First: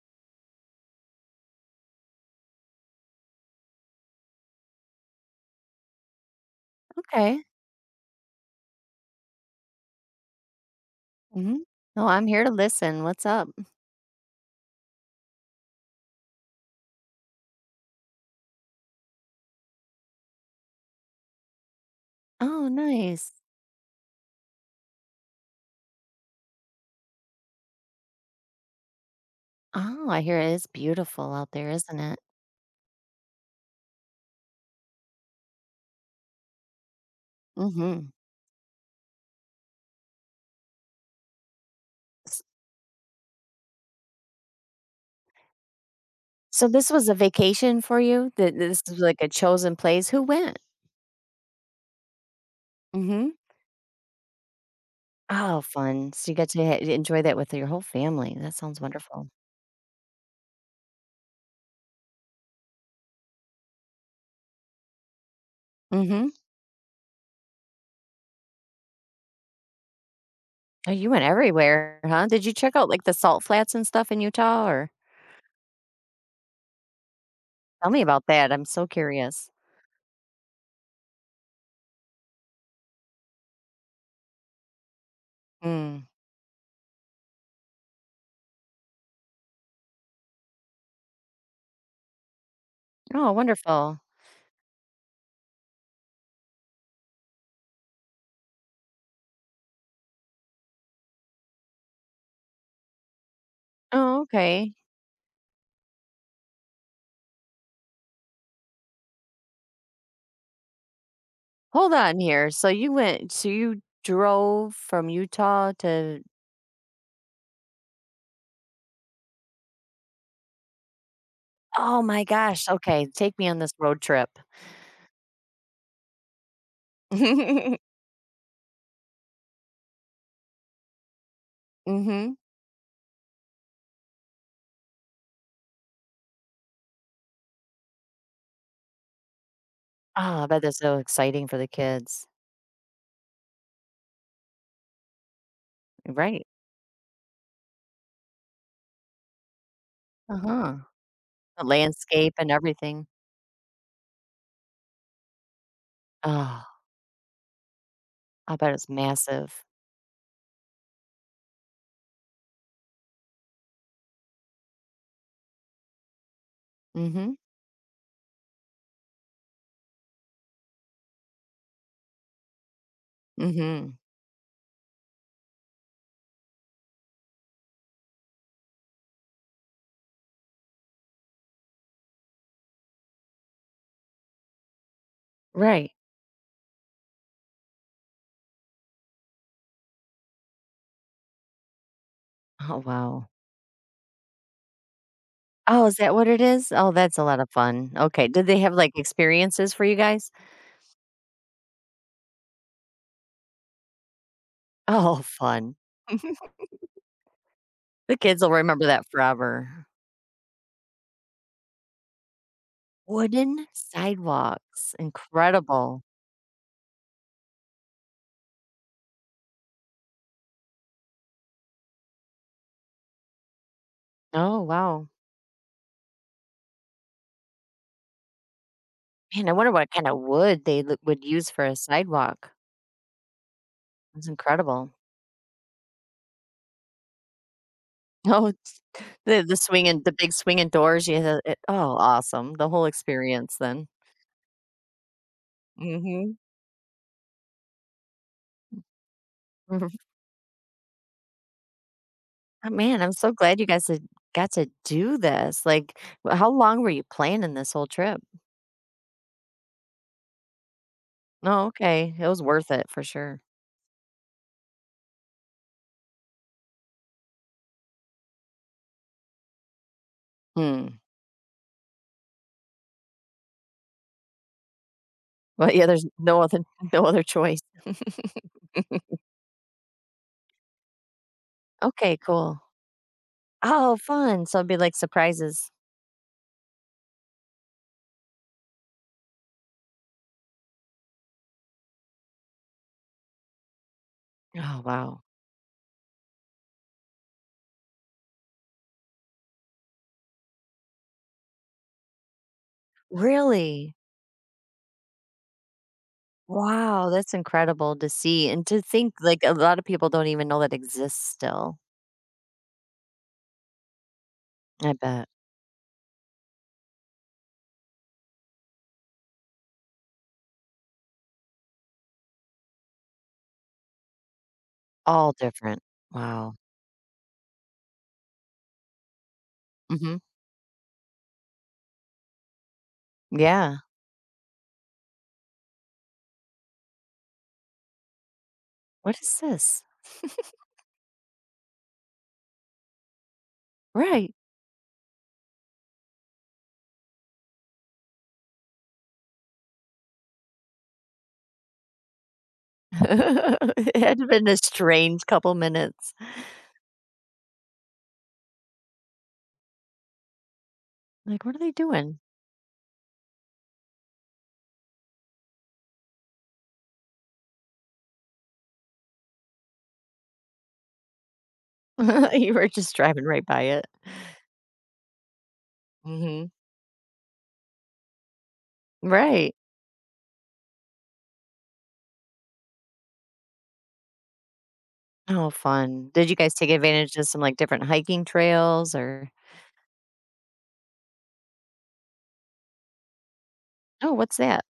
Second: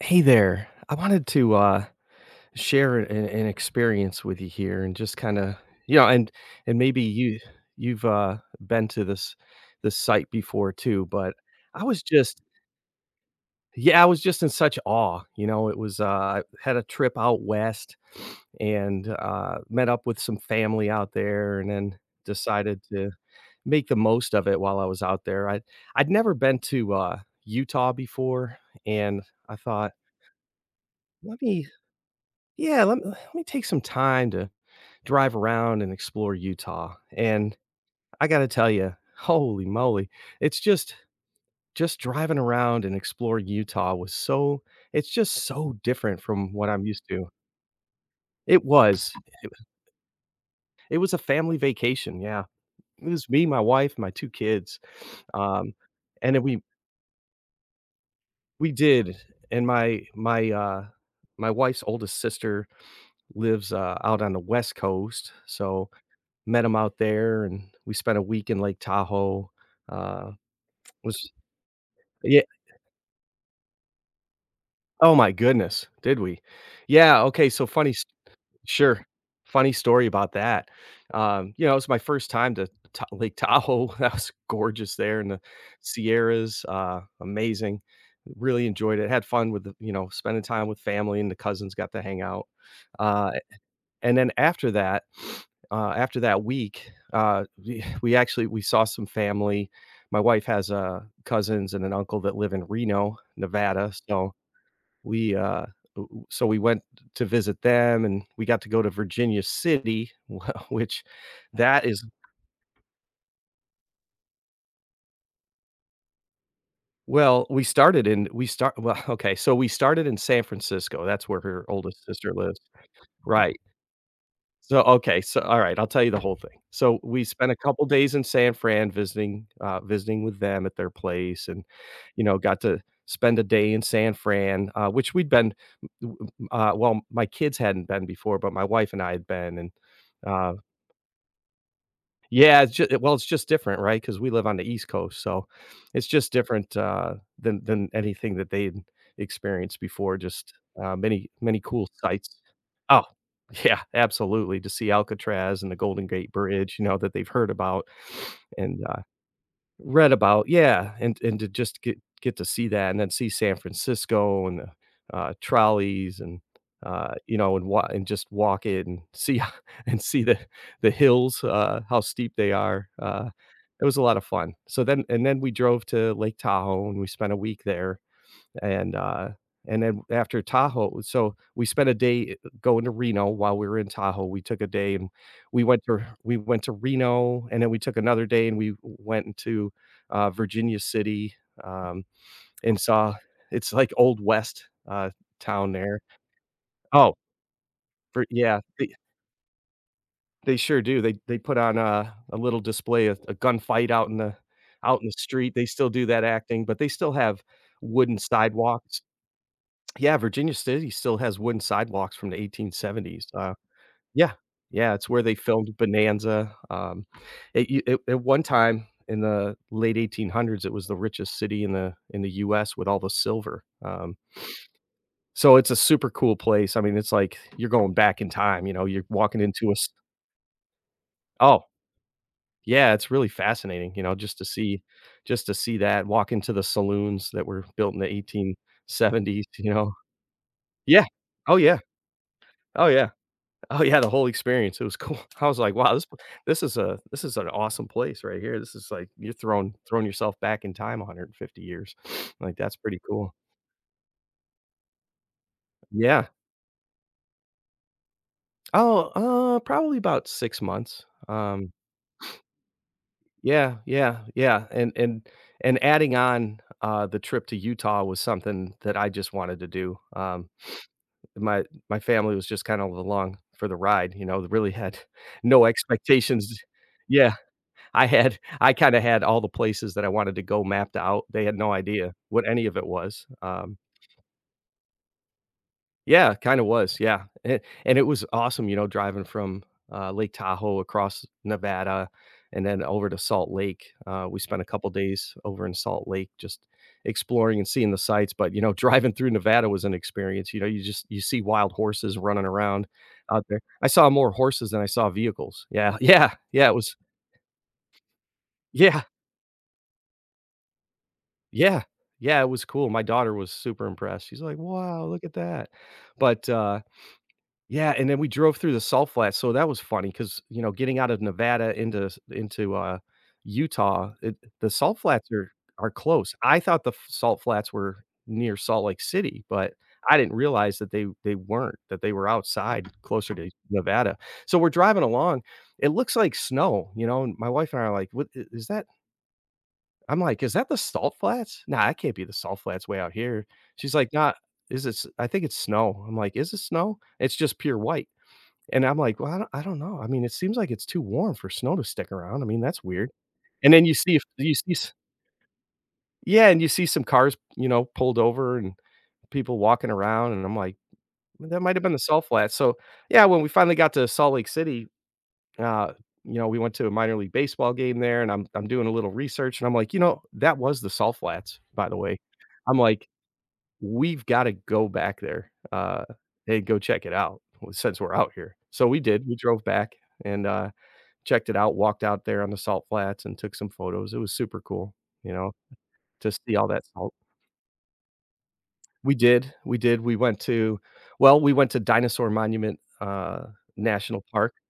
Hey there. I wanted to share an experience with you here, and just kind of, you know, and maybe you Okay. you've uh, been to this site before too. But Mhm. I was No, I'm just, here to listen. What's up? yeah, I was just in such awe. You know, it was I had a trip out west, and met up with some family out there, and then Oh, decided to nice. make the most of it while I was out there. I'd never been to Utah before, and I thought Oh, I hear it is beautiful let out me there, isn't it? Yeah, let me take some time to drive around and explore Utah. And Mhm. I gotta tell you, holy moly, it's just driving S around and exploring Utah was so it's just so different from so what I'm this used was a to. vacation for you? Th It this is was. like a chosen place? Who went? It was a family vacation, yeah. It was Mhm. me, my wife, my 2 kids, Oh, um, fun. So and you then got to ha enjoy that with your whole family. That we sounds did wonderful. and my wife's oldest sister lives, out on the West Coast. So Mhm. met him out there, and we spent a week in Lake Tahoe, uh, Oh, you went was everywhere, huh? yeah, Did you check out, like, the salt flats and stuff in Utah, or oh my goodness, did we? Yeah, okay, so tell funny me s about that. I'm so sure, curious. funny story about that. You know, it was my first time to Ta Lake Tahoe. That was gorgeous there in the Mm. Sierras, amazing, really enjoyed it, had fun with spending time with family, and the cousins got to hang out. Uh Oh, wonderful. And then after that, we we saw some family. My wife has, cousins and an uncle that live in Reno, Nevada. Oh, So okay. we, w so we went to visit them, and we got to go to Virginia City, wh which that Hold is on here. So you drove from Utah to. well, we started in we start well, okay, so we started in San Francisco. That's where her Oh oldest my sister lives. gosh, okay, take me Right. on this road trip. So, okay, so all right, I'll tell you the whole thing. So we spent a couple days in San Fran visiting with them at their place. And, you Mhm. know, got to spend a day in San Fran, which we'd been, w- w- well, my kids hadn't been before, but my wife and I had been. And, Ah, I uh bet that's so exciting for the kids. yeah, it's ju well, it's just different, right? Because we live on the East Coast, so it's just Right. different, than anything that they'd experienced before. Just, Uh-huh. Many many The cool landscape sights. and Oh, everything. yeah, absolutely, to see Alcatraz and the Golden Gate Oh, Bridge, you know, that they've heard about, I bet and, it's uh massive. read about. Yeah, and to just get to see that, and then see San Francisco and the, trolleys, and, Mhm. you know, and just walk it and see and see the hills, how steep they are. It Mhm. was a lot of fun. Then we drove to Lake Tahoe and we spent a week there. And, then after Tahoe, so we spent a day going to Reno while we were in Tahoe. We took a day and Right. We went to Reno, and then we took another day and we went into, Virginia City, um, Oh, and saw wow. it's like Old West, town Oh, is there. that what it is? Oh, Oh, that's a lot of fun. for Okay, did they yeah, have, they like, experiences for you guys? They put on a little display of a gunfight out in the Oh, street. They fun. still do that acting, but they still have The wooden kids will remember sidewalks. that forever. Yeah, Virginia City still has wooden sidewalks from the 1870s. Wooden Yeah, sidewalks, yeah, it's where they filmed incredible. Bonanza. It at one time in the late 1800s, it was the richest city in the US with all the silver. Oh, wow. So it's a super cool place. I mean, it's like you're going back in time. You know, you're walking Man, I into wonder a s what kind of wood they l would use for oh, a sidewalk. yeah, it's really fascinating, you know, That's just to see incredible. That, walk into the saloons that were built in the Oh, it's the 1870s, the you know? swinging the big swinging Yeah. doors, you know, Oh, it yeah. oh, awesome, the whole Oh, yeah. experience Oh then. yeah, the whole experience, it was cool. I was like, "Wow, Mhm. This is an awesome place right here. This is like you're throwing yourself back in time 150 years." Like, Oh, that's pretty man, I'm so cool. glad you guys had got to do this, like, Yeah. w how long were you planning this whole trip? Oh, probably about 6 months. Oh, okay, it was worth it for sure. Yeah, yeah, yeah, and adding on, the trip to Utah was something that I just wanted to do. Hmm. my my family was just kind of along for the ride. You know, they really had no Well, yeah, there's no other expectations. no other Yeah. choice. I kinda had all the places that I wanted to go mapped out. They had no idea Okay, what cool. any of it was. Oh, fun. So it'd be like surprises. Yeah, kinda was, yeah. And it was awesome, you know, driving from, Lake Tahoe across Nevada and then over to Salt Lake. We spent a Oh, couple wow. days over in Salt Lake just exploring and seeing the sights. But, you know, driving through Nevada was an experience. You know, you see wild horses running around out there. I Really? saw more horses than I saw vehicles. Yeah, Wow, that's incredible to see and to yeah. think like a lot of people don't even know that exists still. Yeah. Yeah, it was cool. My daughter was super impressed. She's like, I "Wow, look bet. at that." But, yeah, and then we drove through the salt flats. So that was funny because, you know, getting out of Nevada into, Utah, it the salt flats All are different. Close. Wow. I thought the f salt flats were near Salt Lake City, but I Mhm. didn't realize that they weren't, that they were outside closer to Yeah. Nevada. So we're driving along, it looks like snow, you know, and my wife and I are like, "What I is that? What is this? I'm like, "Is that the salt flats? Nah, that can't be the salt flats way out here." She's like, Right. "Nah, is it s I think it's snow." I'm like, "Is it snow? It's just pure white." And I'm like, "Well, I don't know. I mean, it seems like it's too warm for snow to stick around. I mean, that's weird." And then you It see had to if have been you a see s strange couple minutes. yeah, and you see some cars, you know, pulled over and people walking around, and I'm like, Like, "Well, what are that they might have been the doing? salt flats." So yeah, when we finally got to Salt Lake City, uh, you know, we went to a minor league baseball game there. And I'm doing a little research, and I'm like, "You know, that was the Salt Flats, by the way." You were I'm just like, driving right by it. "We've gotta go back there, Mhm. and go check it out since we're out here." So we did, we Right. drove back and, checked it out, walked out there on the Salt Flats, and took some photos. It was super cool, you Oh, know, fun. Did to you guys see all take that salt. advantage of some like different hiking trails We or, did, we went to we went to Dinosaur Monument, oh, National what's Park. that?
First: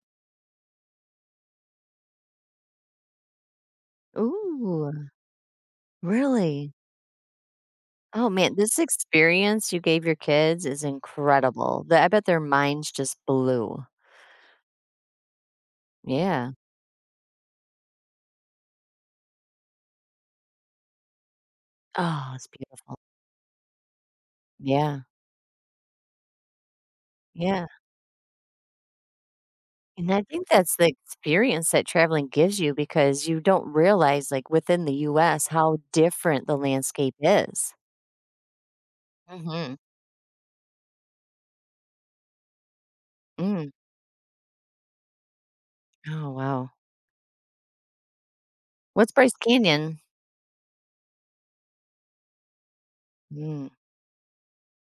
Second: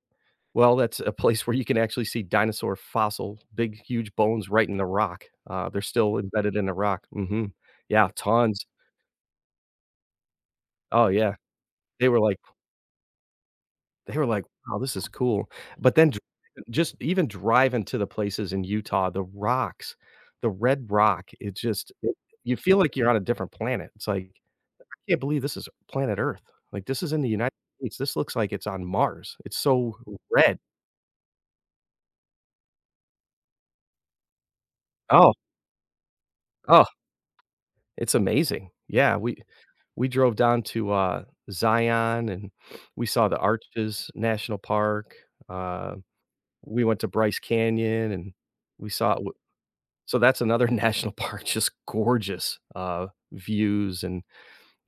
Well, that's a place where you can actually see dinosaur fossil, big, huge bones right in the Ooh. rock. They're still embedded in Really? the rock. Mhm. Yeah, Oh, man, tons. this experience you gave your kids is Oh, yeah. incredible. The I They were bet like their minds just blew. they were like, "Wow, this is cool." But then dr Yeah. just even driving to the places in Utah, the rocks, the red rock, it just it Oh, it's you feel like beautiful. you're on a different planet. It's like, Yeah, "I can't believe this is planet Earth." Like, this is in the United yeah, States. This looks like it's on Mars. It's so and I think red. that's the experience that traveling gives you because you don't realize, like, within the Oh, US how different the oh, landscape is. it's amazing. Mhm. We drove down to, Zion, and we saw the Mm. Arches National Park. Uh, Oh, wow. we went to Bryce Canyon, and we What's saw w Bryce Canyon? so that's another national park, just gorgeous, Mm. views. And,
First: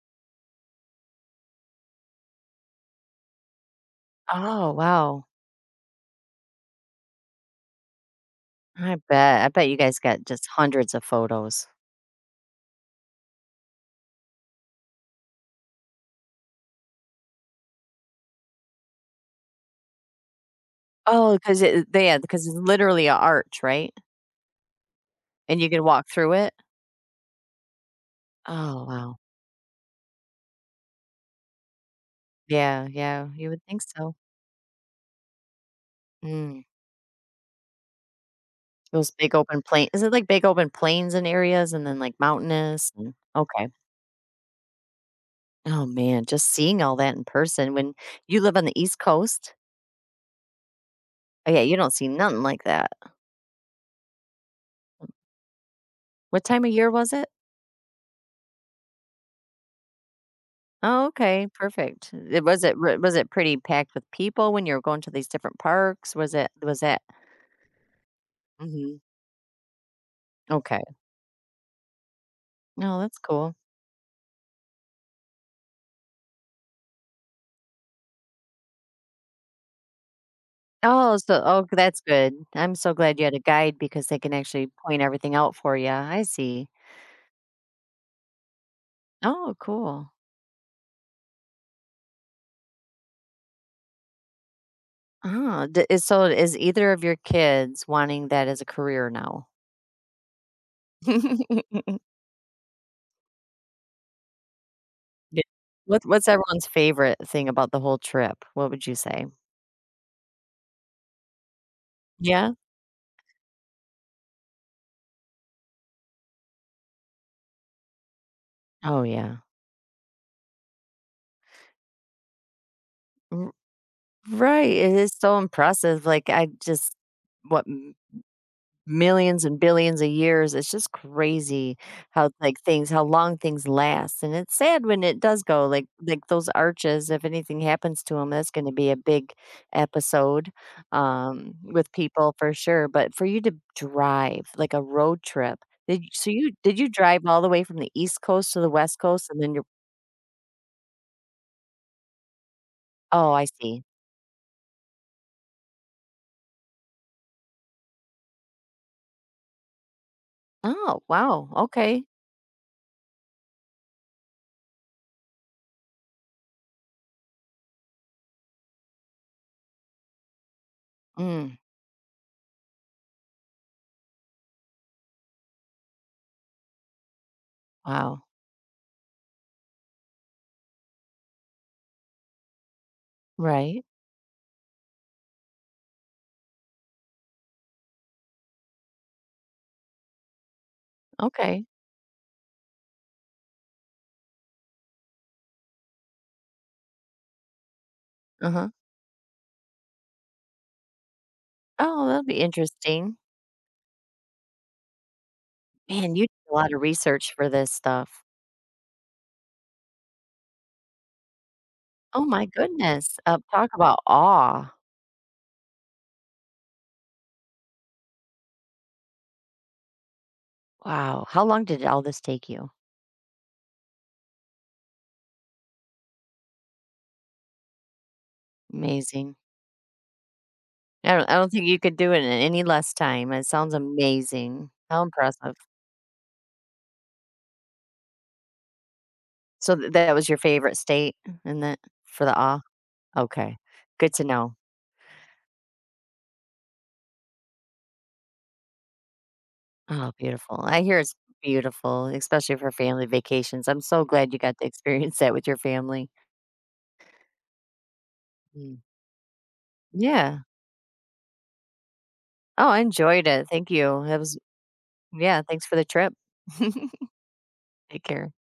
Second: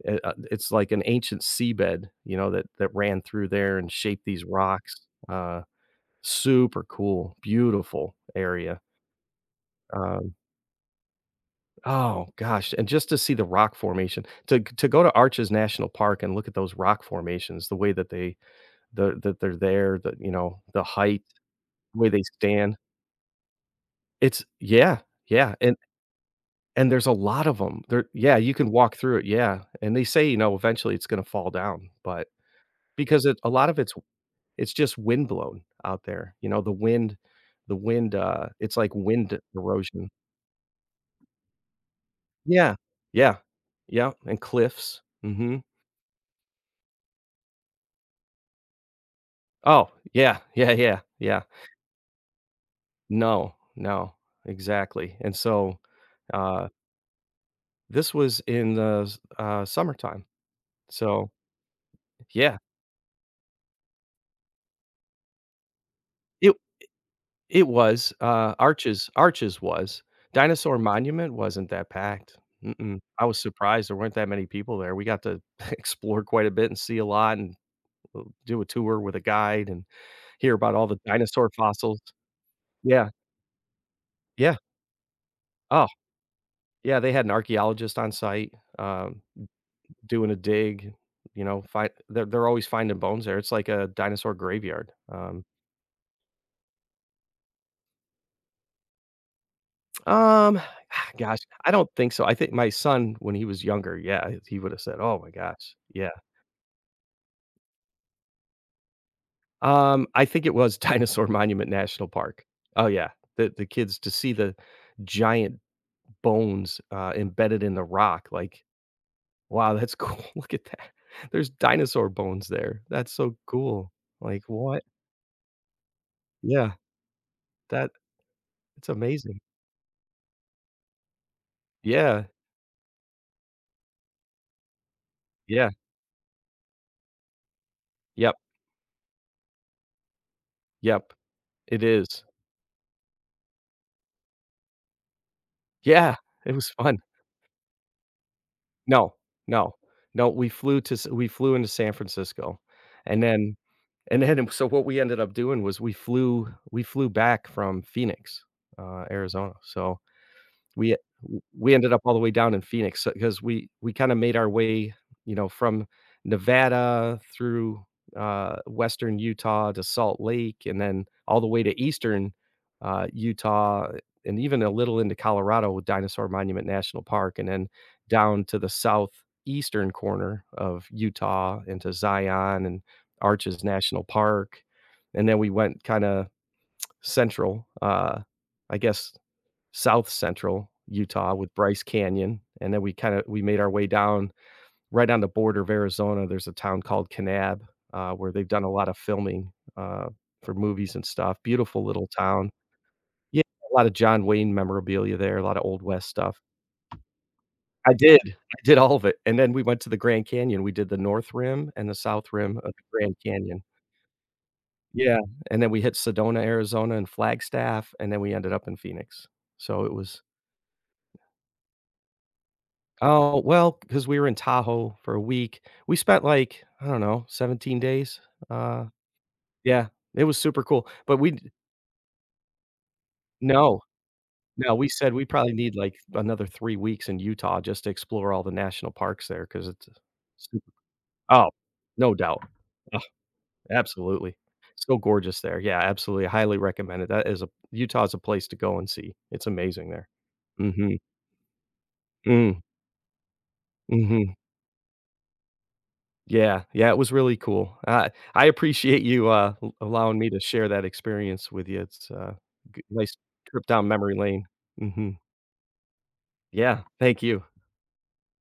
it's like an ancient seabed, you know, that ran through there and shaped these Oh, rocks. wow. Uh, super cool, beautiful area. I bet. I bet you guys got Um just hundreds of photos. oh gosh, and just to see the rock formation, to go to Arches National Park and look at those rock formations, they're there, the you know, the height, Oh, 'cause it the they way had, they because it's stand. literally a arch, right? It's yeah, yeah, And you and could walk through it? There's a lot of them. There yeah, you can Oh, walk wow. through it, yeah. And they say, you know, eventually it's gonna fall down, but Yeah, because yeah, it a you would lot of think it's so. Just wind blown out there. You know, Mm, the wind, it's like those big wind open plain is erosion. it like big open plains and areas and then, like, Yeah, mountainous and yeah, okay. yeah, and cliffs, mhm. Oh, man, just seeing all that in person when you live on the East Coast? Oh, yeah, yeah, yeah, yeah. Oh, yeah, you don't see nothing like that. No, no, exactly. And so, What time uh of year was it? this was in the summertime. Oh, So, okay, perfect. It yeah, was it r was it pretty packed with people when you were going to these different parks? It Was that it was, mhm, Arches was. Dinosaur okay. Monument wasn't that packed. Mm-mm. No, that's I was cool. surprised there weren't that many people there. We got to explore quite a bit and see a lot, and, do a tour with a guide and hear about all the dinosaur Oh, that's fossils. good. I'm so Yeah, glad you had a guide because they can yeah. actually point everything out for Oh, you. I see. yeah, they had an archaeologist on site, um, Oh, cool. doing a dig. You know, find they're always finding bones there. It's like a dinosaur graveyard. Oh, d is so is either of your kids wanting that as a career now? Um, gosh, I don't think so. I think my son, when he was younger, yeah, he would have said, "Oh my Yeah. gosh." Yeah. What's everyone's favorite thing about the whole trip? What would you say? I think it was Dinosaur Monument National Park. Yeah? Oh, yeah. The kids to see the giant bones, embedded in the rock, like, Oh, yeah. "Wow, that's cool. Look at that. There's dinosaur bones there. That's so R cool." Like, right, "What?" it is so impressive, like, I Yeah. just what That it's amazing. millions and billions of years, it's just crazy Yeah. how, like, things how long things last, and it's sad when it does go, Yeah. like, those arches, if anything happens to them, Yep. that's gonna be a big episode, Yep. It with is. people for sure, but for you to drive, like, a road trip, did y- Yeah. so you It was did you fun. drive all the way from the East Coast to the West No, Coast and then you're no, no, we flew into San Francisco, and oh, I then see. So what we ended up doing was we flew back from Phoenix, Arizona. So we Oh, wow, we ended up okay. all the way down in Phoenix, because we kinda made our way, you know, from Nevada through, Western Utah to Salt Lake, and then all the Mm, way to Eastern, Utah, and even a little into Colorado with Dinosaur Monument National Park, and then wow. down to the southeastern corner of Utah into Zion and Arches Right. National Park. And then we went kinda central, I guess South Central Utah with Okay. Bryce Canyon. And then we made our way down right on the border of Arizona. There's a town called Kanab, where they've done Uh-huh. a lot of filming, for movies and stuff. Beautiful Oh, little that'll be town. interesting. Yeah, a lot of John Wayne memorabilia there, a lot of Old West Man, you stuff. did a lot of research for this stuff. I did all of it. And then we went to the Grand Canyon. We did the North Rim and the Oh South my Rim of the goodness. Grand Canyon. Talk about awe. Yeah, and then we hit Sedona, Arizona, and Flagstaff, and then we ended up in Phoenix. So it was Wow. How long did all this take you? Oh, well, because we were in Tahoe for a week. We spent, like, I don't know, 17 days. uh Amazing. Yeah, it was super cool, but we I don't d think you could do it in any less time. It sounds no, amazing. no, we How said we probably impressive. need, like, another 3 weeks in Utah just to explore all the national parks there, because So it's th- a that was your favorite state Oh, and that no for the doubt. awe? Ugh, Okay. Good to absolutely. know. So gorgeous there. Yeah, absolutely, I highly recommend it. That is a Utah's a place to go and see. It's amazing there. Oh, beautiful. I hear Mhm. it's beautiful, especially Mm. for family vacations. I'm so glad Mhm. you got to experience that with your family. Yeah, yeah, it was really cool. I Mm. appreciate you, al allowing me Yeah. to share that experience with you. It's, Oh, I g nice enjoyed it. trip Thank down you. memory That was, lane. Mhm. yeah, thanks for the trip. Yeah, thank you. Take care.